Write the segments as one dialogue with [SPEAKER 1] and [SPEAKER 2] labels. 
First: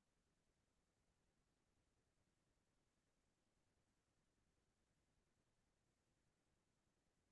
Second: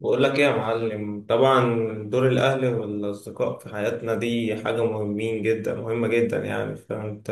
[SPEAKER 1] بقول لك ايه يا معلم، طبعا. دور الاهل والاصدقاء في حياتنا دي حاجه مهمين جدا مهمه جدا، يعني فانت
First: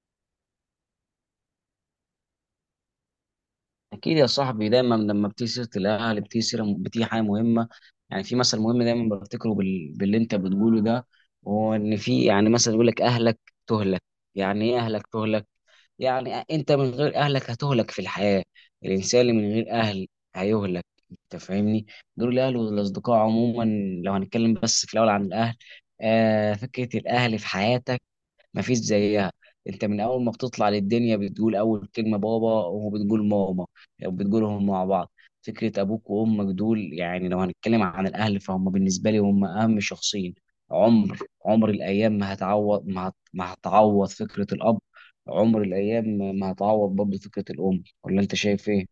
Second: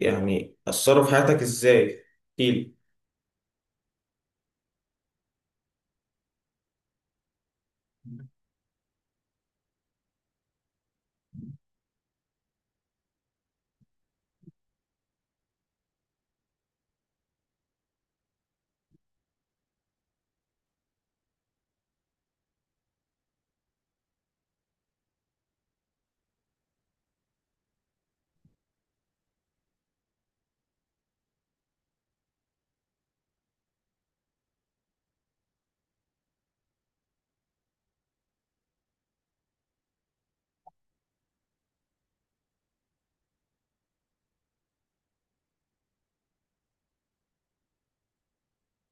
[SPEAKER 1] يعني اثروا في حياتك ازاي؟ احكيلي.
[SPEAKER 2] اكيد يا صاحبي، دايما لما بتيجي سيره الاهل بتيجي سيره، بتيجي حاجه مهمه. يعني في مثل مهم دايما بفتكره باللي انت بتقوله ده. هو ان في يعني مثلا يقول لك اهلك تهلك. يعني ايه اهلك تهلك؟ يعني انت من غير اهلك هتهلك في الحياه. الانسان اللي من غير اهل هيهلك، انت فاهمني. دول الاهل والاصدقاء عموما. لو هنتكلم بس في الاول عن الاهل، آه، فكره الاهل في حياتك مفيش زيها. انت من اول ما بتطلع للدنيا بتقول اول كلمه بابا وبتقول ماما، وبتقولهم مع بعض. فكره ابوك وامك دول، يعني لو هنتكلم عن الاهل، فهم بالنسبه لي هم اهم شخصين. عمر، عمر الايام ما هتعوض، ما هتعوض فكره الاب. عمر الايام ما هتعوض برضه فكره الام، ولا انت شايف ايه؟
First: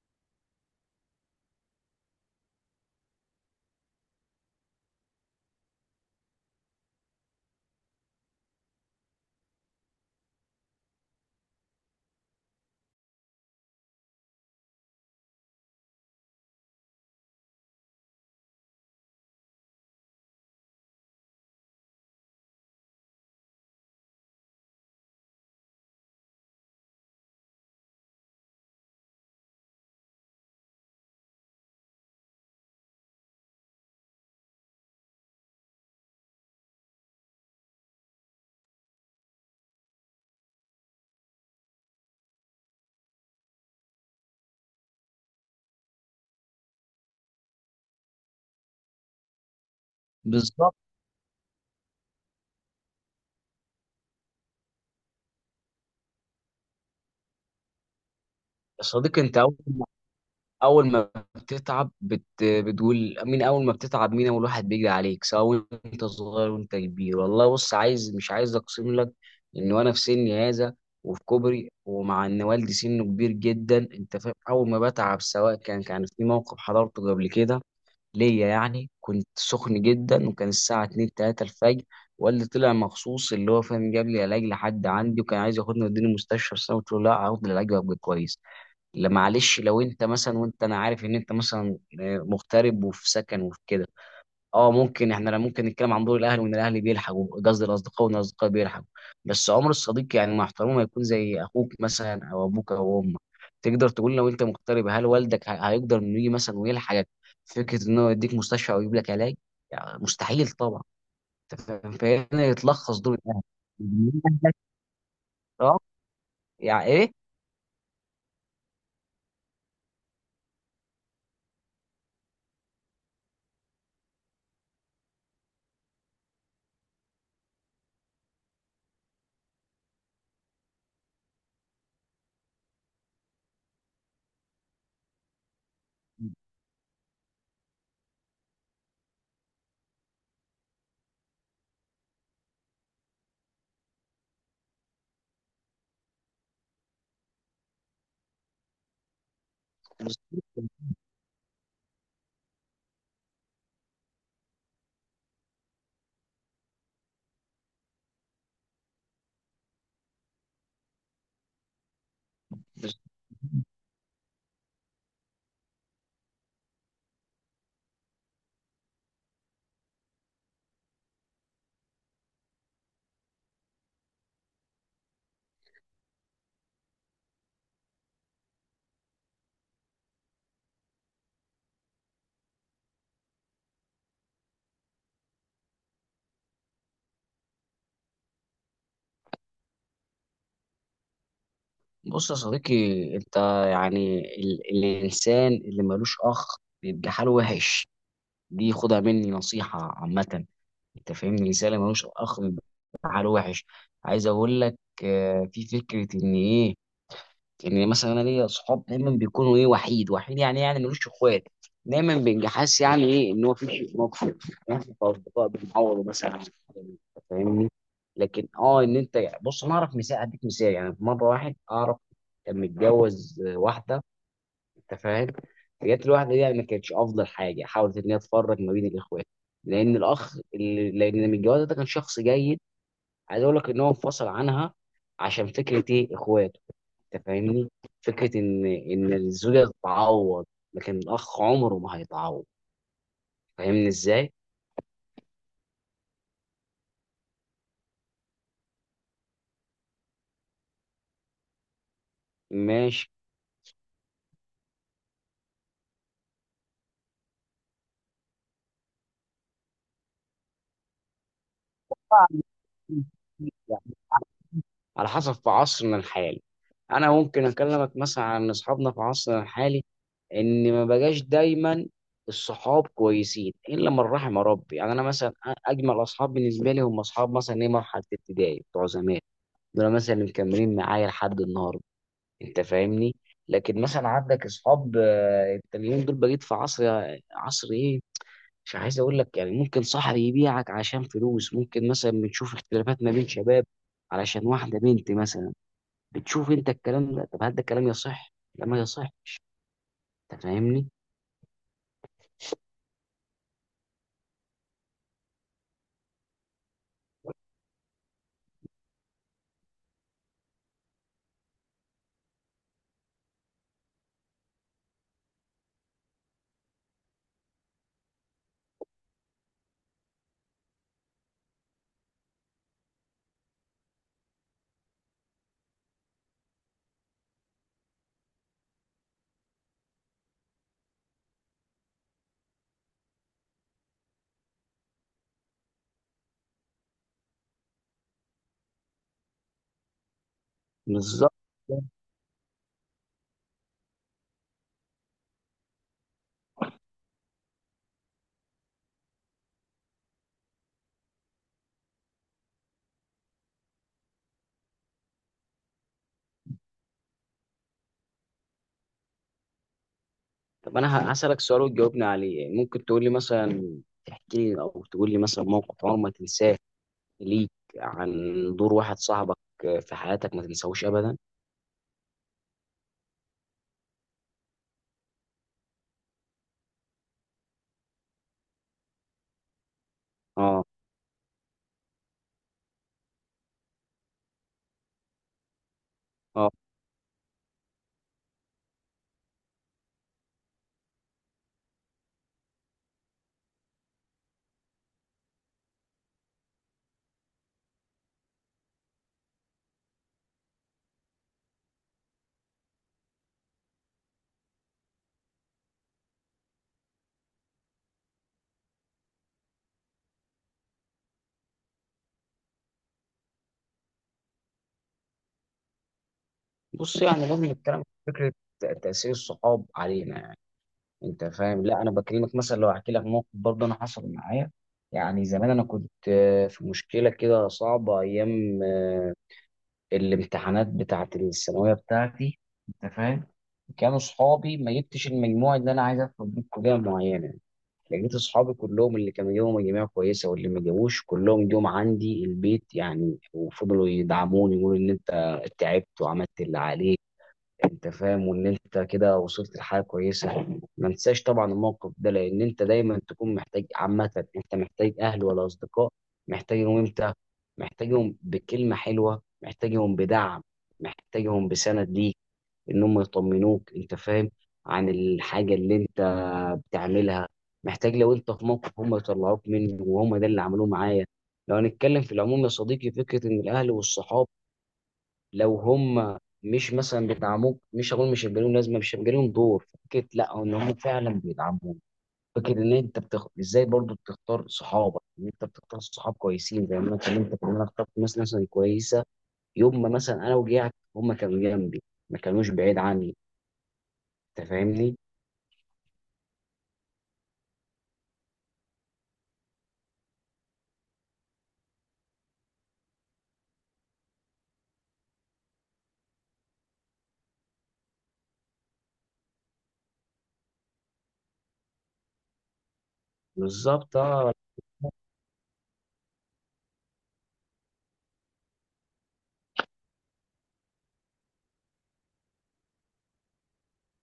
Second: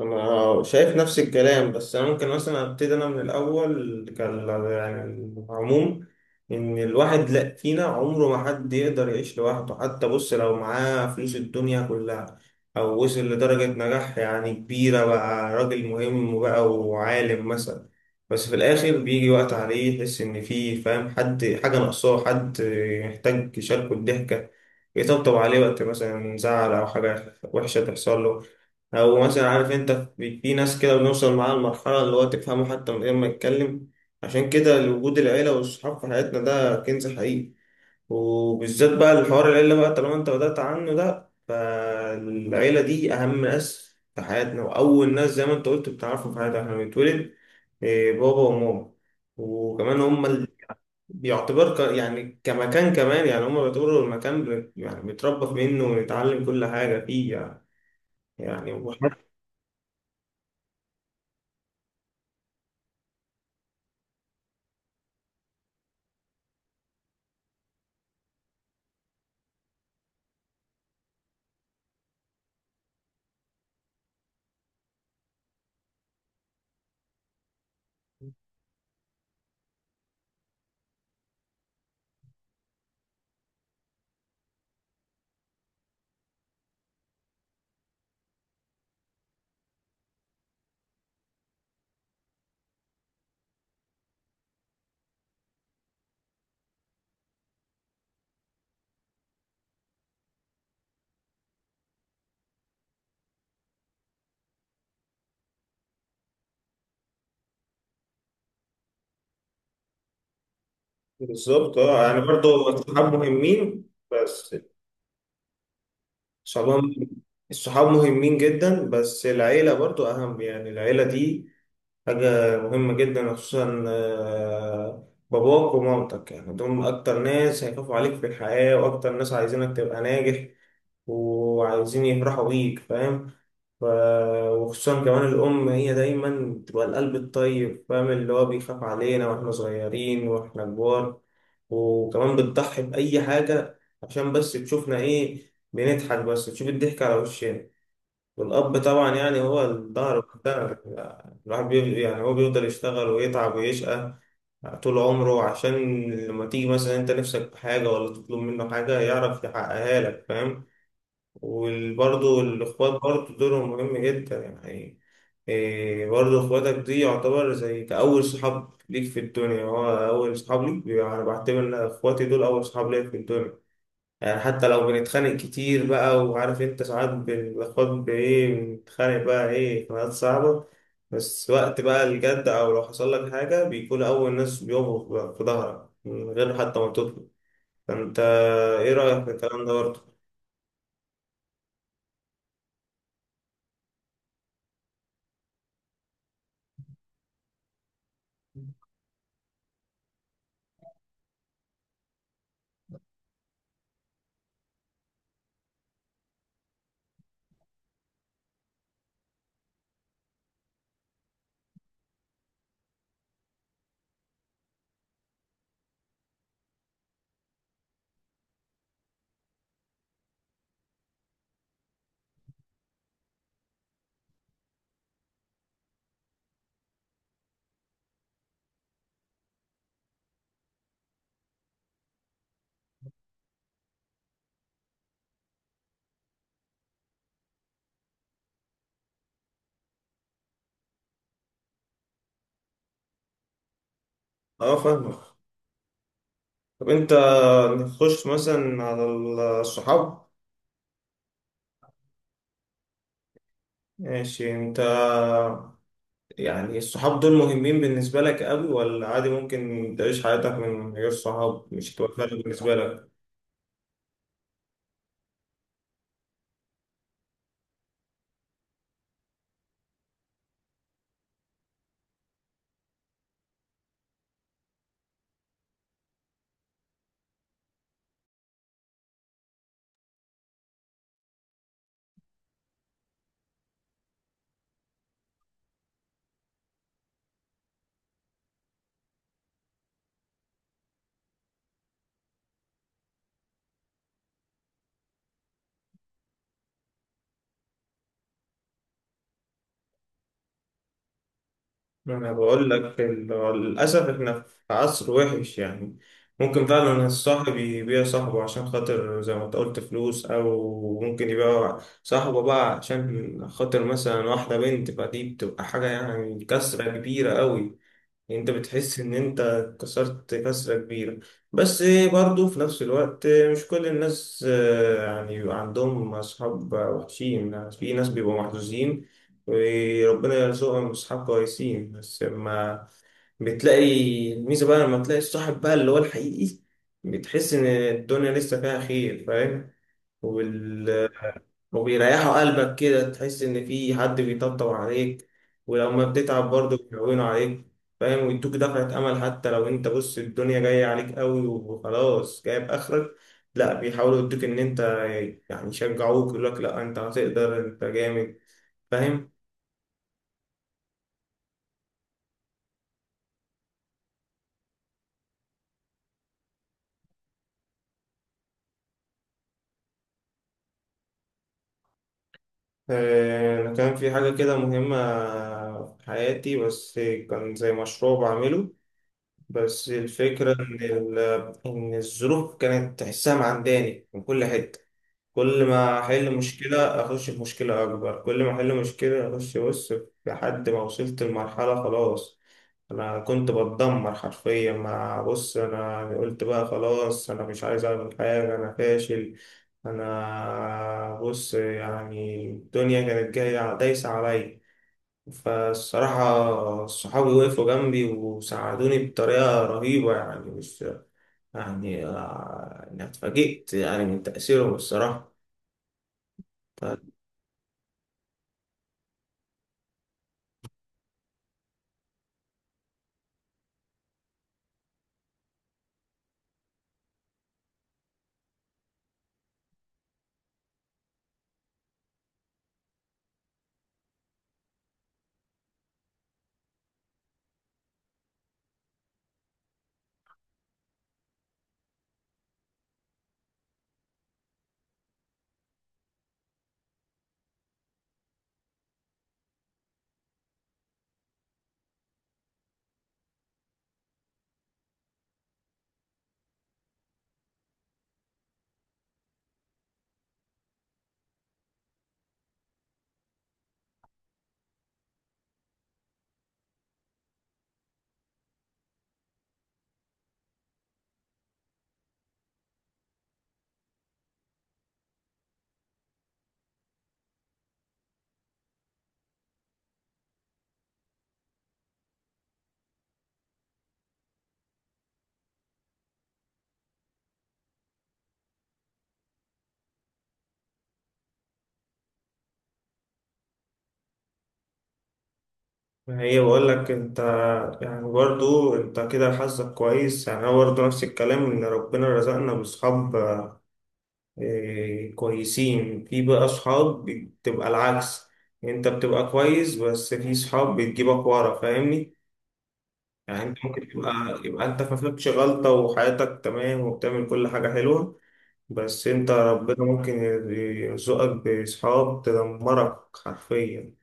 [SPEAKER 1] انا شايف نفس الكلام، بس انا ممكن مثلا ابتدي انا من الاول. كان يعني العموم ان الواحد لا فينا عمره ما حد يقدر يعيش لوحده، حتى بص لو معاه فلوس الدنيا كلها او وصل لدرجة نجاح يعني كبيرة، بقى راجل مهم بقى وعالم مثلا. بس في الاخر بيجي وقت عليه يحس ان فيه، فاهم، حد حاجة ناقصاه، حد يحتاج يشاركه الضحكة، يطبطب عليه وقت مثلا زعل او حاجة وحشة تحصل له، او مثلا عارف انت. في ناس كده بنوصل معاها لمرحله اللي هو تفهمه حتى من غير ما يتكلم. عشان كده وجود العيله والصحاب في حياتنا ده كنز حقيقي، وبالذات بقى الحوار العيله بقى طالما انت بدأت عنه ده. فالعيله دي اهم ناس في حياتنا، واول ناس زي ما انت قلت بتعرفهم في حياتنا احنا بنتولد. إيه، بابا وماما. وكمان هم
[SPEAKER 2] بالظبط.
[SPEAKER 1] يعني كمكان، كمان يعني هم بيعتبروا المكان، يعني بنتربى منه ونتعلم كل حاجه فيه، يعني.
[SPEAKER 2] يا صديقي انت اول ما بتتعب بتقول مين اول ما بتتعب، مين اول واحد بيجري عليك سواء انت صغير وانت كبير؟ والله بص، عايز مش عايز اقسم لك ان وانا في سني هذا وفي كبري، ومع ان والدي سنه كبير جدا، انت فاهم، اول ما بتعب، سواء كان في موقف حضرته قبل كده ليا، يعني كنت سخن جدا وكان الساعه 2 3 الفجر، والدي طلع مخصوص اللي هو فاهم، جاب لي علاج لحد عندي، وكان عايز ياخدني ويوديني المستشفى، بس انا قلت له لا، هاخد العلاج وابقى كويس. لا معلش، لو انت مثلا وانت انا عارف ان انت مثلا آه، مغترب وفي سكن وفي كده، اه ممكن احنا، لا، ممكن نتكلم عن دور الاهل وان الاهل بيلحقوا، قصدي الاصدقاء وان الاصدقاء بيلحقوا. بس عمر الصديق، يعني مع احترامه، ما يكون زي اخوك مثلا او ابوك او امك. تقدر تقول لو انت مغترب، هل والدك هيقدر انه يجي مثلا ويلحقك في فكره انه يديك مستشفى او يجيب لك علاج؟ يعني مستحيل طبعا. انت
[SPEAKER 1] بالظبط.
[SPEAKER 2] فاهم؟
[SPEAKER 1] اه يعني
[SPEAKER 2] فهنا
[SPEAKER 1] برضو
[SPEAKER 2] يتلخص دور
[SPEAKER 1] الصحاب
[SPEAKER 2] الاهل.
[SPEAKER 1] مهمين. بس
[SPEAKER 2] اه. يعني
[SPEAKER 1] الصحاب
[SPEAKER 2] ايه؟
[SPEAKER 1] الصحاب مهمين جدا، بس العيلة برضو أهم. يعني العيلة دي حاجة مهمة جدا، خصوصا آه، باباك ومامتك. يعني دول أكتر ناس هيخافوا عليك في الحياة، وأكتر ناس عايزينك تبقى ناجح وعايزين يفرحوا بيك، فاهم. ف... وخصوصا كمان الأم هي دايما بتبقى القلب الطيب، فاهم، اللي هو بيخاف علينا وإحنا صغيرين وإحنا كبار. وكمان بتضحي بأي حاجة عشان بس تشوفنا إيه، بنضحك، بس تشوف الضحك على وشنا. والأب طبعا يعني هو الظهر
[SPEAKER 2] بالظبط.
[SPEAKER 1] بتاع الواحد، يعني هو بيفضل يشتغل ويتعب ويشقى طول عمره عشان لما تيجي مثلا أنت نفسك في حاجة ولا تطلب منه حاجة يعرف يحققها لك، فاهم. وبرضه الإخوات برضه دورهم مهم جدا يعني. إيه، برضه إخواتك دي يعتبر زي كأول صحاب ليك في الدنيا، هو أول صحاب ليك أنا بعتبر إن إخواتي دول أول صحاب ليا في الدنيا. يعني حتى لو بنتخانق كتير بقى، وعارف انت ساعات بناخد بايه، بنتخانق بقى ايه، خناقات صعبة. بس وقت بقى الجد او لو حصل لك حاجة بيكون اول ناس بيقفوا بقى في ظهرك من غير حتى ما تطلب. فانت، ايه رأيك في الكلام ده برضه؟
[SPEAKER 2] بص يا صديقي، انت، يعني الانسان اللي ملوش اخ بيبقى حاله وحش. دي خدها مني نصيحه عامه. انت فاهمني، الانسان اللي ملوش اخ بيبقى حاله وحش. عايز اقول لك آه، في فكره ان ايه، ان مثلا انا ليا صحاب دايما بيكونوا ايه، وحيد وحيد، يعني ملوش اخوات، دايما بيبقى حاسس يعني ايه، ان هو في شيء ناقص. احنا كاصدقاء بنعوضه مثلا عن الحاجة دي، أنت فاهمني. لكن اه، ان انت بص، انا اعرف مثال، اديك مثال، يعني في مره واحد اعرف كان متجوز واحده، انت فاهم، جت الواحده دي يعني ما كانتش افضل حاجه، حاولت ان هي تفرق ما بين الاخوات، لان الاخ اللي، لان من الجواز ده كان شخص جيد. عايز اقول لك ان هو انفصل عنها، عشان فكره ايه، اخوات. انت فاهمني؟ فكره ان الزوجه تتعوض، لكن الاخ عمره ما هيتعوض. فاهمني ازاي؟
[SPEAKER 1] اه، فاهمك. طب انت، نخش مثلا على الصحاب.
[SPEAKER 2] ماشي.
[SPEAKER 1] ماشي. انت يعني الصحاب دول مهمين بالنسبة لك قوي ولا عادي؟ ممكن تعيش حياتك من غير صحاب، مش هتبقى فارقة بالنسبة لك؟
[SPEAKER 2] على حسب، في عصرنا الحالي، انا ممكن اكلمك مثلا عن اصحابنا في عصرنا الحالي، ان ما بقاش دايما الصحاب كويسين الا من رحم ربي. يعني انا مثلا اجمل اصحاب بالنسبه لي هم اصحاب مثلا ايه، مرحله ابتدائي بتوع زمان، دول مثلا اللي مكملين معايا لحد النهارده. انت فاهمني. لكن مثلا عندك اصحاب آه، انت اليومين دول بقيت في عصر، عصر ايه، مش عايز اقول لك، يعني ممكن صاحب يبيعك عشان فلوس، ممكن مثلا بنشوف اختلافات ما بين شباب علشان واحده بنت مثلا. بتشوف انت الكلام ده؟ طب هل ده الكلام يصح لما يصح؟ انت فاهمني.
[SPEAKER 1] ما انا بقول لك للاسف احنا في عصر وحش يعني. ممكن فعلا الصاحب يبيع صاحبه عشان خاطر زي ما انت قلت فلوس، او ممكن يبيع صاحبه بقى عشان خاطر مثلا واحده بنت. فدي بتبقى حاجه يعني كسره كبيره قوي. انت بتحس ان انت كسرت كسرة كبيرة. بس برضو في نفس الوقت مش كل الناس آه، يعني بيبقى عندهم اصحاب وحشين، يعني في ناس بيبقوا محظوظين وربنا يرزقهم اصحاب كويسين. بس لما بتلاقي الميزة بقى، لما تلاقي الصاحب بقى اللي هو الحقيقي، بتحس ان الدنيا لسه فيها خير، فاهم.
[SPEAKER 2] بالظبط.
[SPEAKER 1] وبيريحوا قلبك كده، تحس إن في حد بيطبطب عليك، ولو ما بتتعب برضه بيهونوا عليك، فاهم، ويدوك دفعة أمل. حتى لو أنت، بص، الدنيا جاية عليك أوي وخلاص جايب آخرك، لا بيحاولوا يدوك إن أنت يعني، يشجعوك، يقولك لا أنت هتقدر، أنت جامد، فاهم.
[SPEAKER 2] طب انا هسألك سؤال وتجاوبني عليه. يعني ممكن تقول لي مثلا، تحكي لي او تقول لي مثلا موقف عمرك ما تنساه ليك، عن دور واحد صاحبك في حياتك ما تنساهوش ابدا؟
[SPEAKER 1] آه، أنا كان في حاجة كده مهمة في حياتي، بس كان زي مشروع بعمله. بس الفكرة
[SPEAKER 2] اه.
[SPEAKER 1] إن إن الظروف كانت تحسها معنداني من كل حتة. كل ما احل
[SPEAKER 2] اه.
[SPEAKER 1] مشكله اخش في مشكله اكبر، كل ما احل مشكله اخش، بص، لحد ما وصلت لمرحله خلاص انا كنت بتدمر حرفيا. ما بص، انا قلت بقى خلاص انا مش عايز اعمل حاجه، انا فاشل، انا بص يعني الدنيا كانت جايه دايسه عليا. فالصراحة صحابي وقفوا جنبي وساعدوني بطريقة رهيبة، يعني مش يعني آه، أنا اتفاجئت يعني من تأثيرهم، الصراحة.
[SPEAKER 2] بص، يعني لازم نتكلم في فكره تاثير الصحاب علينا، يعني انت فاهم، لا انا بكلمك مثلا، لو احكي لك موقف برضه انا حصل معايا. يعني زمان انا كنت آه، في مشكله كده صعبه، ايام آه، الامتحانات بتاعه الثانويه بتاعتي، انت فاهم، كانوا صحابي، ما جبتش المجموع اللي انا عايز ادخل بيه كليه معينه، لقيت اصحابي كلهم، اللي كانوا جابوا مجاميع كويسه واللي ما جابوش، كلهم جم عندي البيت يعني، وفضلوا يدعموني يقولوا ان انت تعبت وعملت اللي عليك، انت فاهم، وان انت كده وصلت لحاجه كويسه. ما انساش طبعا الموقف ده، لان انت دايما تكون محتاج، عامه انت محتاج اهل ولا اصدقاء. محتاجهم امتى؟ محتاجهم بكلمه حلوه، محتاجهم بدعم، محتاجهم بسند ليك، ان هم يطمنوك انت فاهم، عن الحاجه اللي انت بتعملها. محتاج لو انت في موقف هم يطلعوك منه، وهم ده اللي عملوه معايا. لو هنتكلم في العموم يا صديقي، فكره ان الاهل والصحاب لو هم مش مثلا بيدعموك، مش هقول مش هيبقى لهم لازمه، مش هيبقى لهم دور، فكره لا، ان هم فعلا بيدعموك. فكره ان انت ازاي برضو بتختار صحابك، ان انت بتختار صحاب كويسين، زي ما اتكلمت ان انا اخترت ناس مثلا كويسه. يوم ما مثلا انا وجعت هم كانوا جنبي، ما كانوش بعيد عني. انت فاهمني.
[SPEAKER 1] ما هي بقول لك انت، يعني برضو انت كده حظك كويس، يعني انا برضو نفس الكلام ان ربنا رزقنا باصحاب اه، كويسين. في بقى اصحاب بتبقى العكس، انت بتبقى كويس بس في صحاب بتجيبك ورا، فاهمني. يعني انت ممكن
[SPEAKER 2] بالظبط. اه.
[SPEAKER 1] تبقى، يبقى انت ما فيكش غلطة وحياتك تمام وبتعمل كل حاجة حلوة، بس انت ربنا ممكن يرزقك بصحاب تدمرك حرفيا،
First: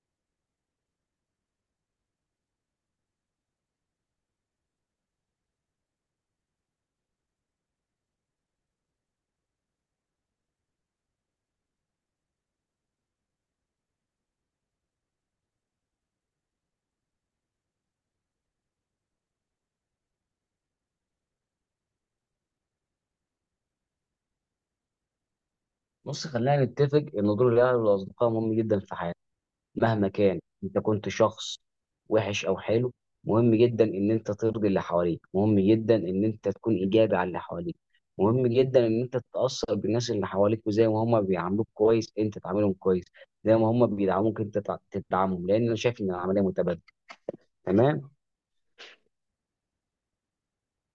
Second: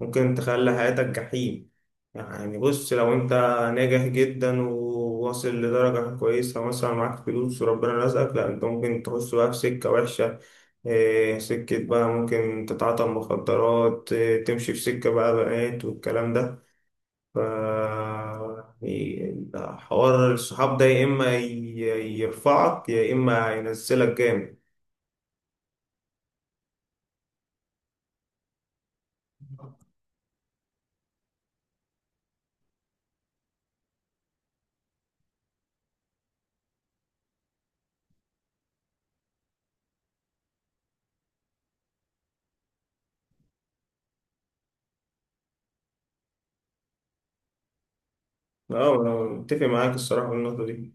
[SPEAKER 1] ممكن تخلي حياتك جحيم. يعني بص لو انت ناجح جدا وواصل لدرجة كويسة، مثلا معاك فلوس وربنا رزقك، لا انت ممكن تخش بقى في سكة وحشة، اه، سكة بقى ممكن تتعاطى مخدرات، اه، تمشي في سكة بقى بنات والكلام ده. ف، يعني حوار الصحاب ده يا إما يرفعك يا إما ينزلك جامد.
[SPEAKER 2] بص، خلينا نتفق ان دور الاهل والاصدقاء مهم جدا في حياتنا. مهما كان انت كنت شخص وحش او حلو، مهم جدا ان انت ترضي اللي حواليك، مهم جدا ان انت تكون ايجابي على اللي حواليك، مهم جدا ان انت تتاثر بالناس اللي حواليك، وزي ما هم بيعاملوك كويس انت تعاملهم كويس، زي ما هم بيدعموك انت تدعمهم، لان انا شايف ان العمليه متبادله. تمام.
[SPEAKER 1] اه انا متفق معاك الصراحه في النقطه دي.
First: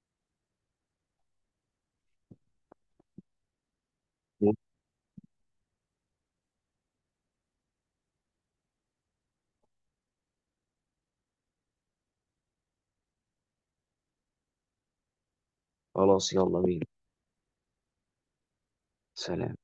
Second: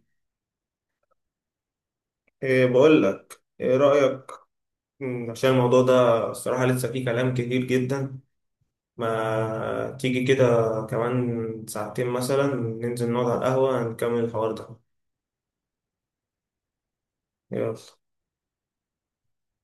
[SPEAKER 1] إيه، بقول لك ايه رايك، عشان الموضوع ده الصراحه لسه فيه كلام كتير جدا. ما تيجي كده كمان ساعتين مثلا ننزل نقعد على القهوه نكمل الحوار ده؟
[SPEAKER 2] خلاص، يلا بينا.
[SPEAKER 1] يلا.
[SPEAKER 2] سلام.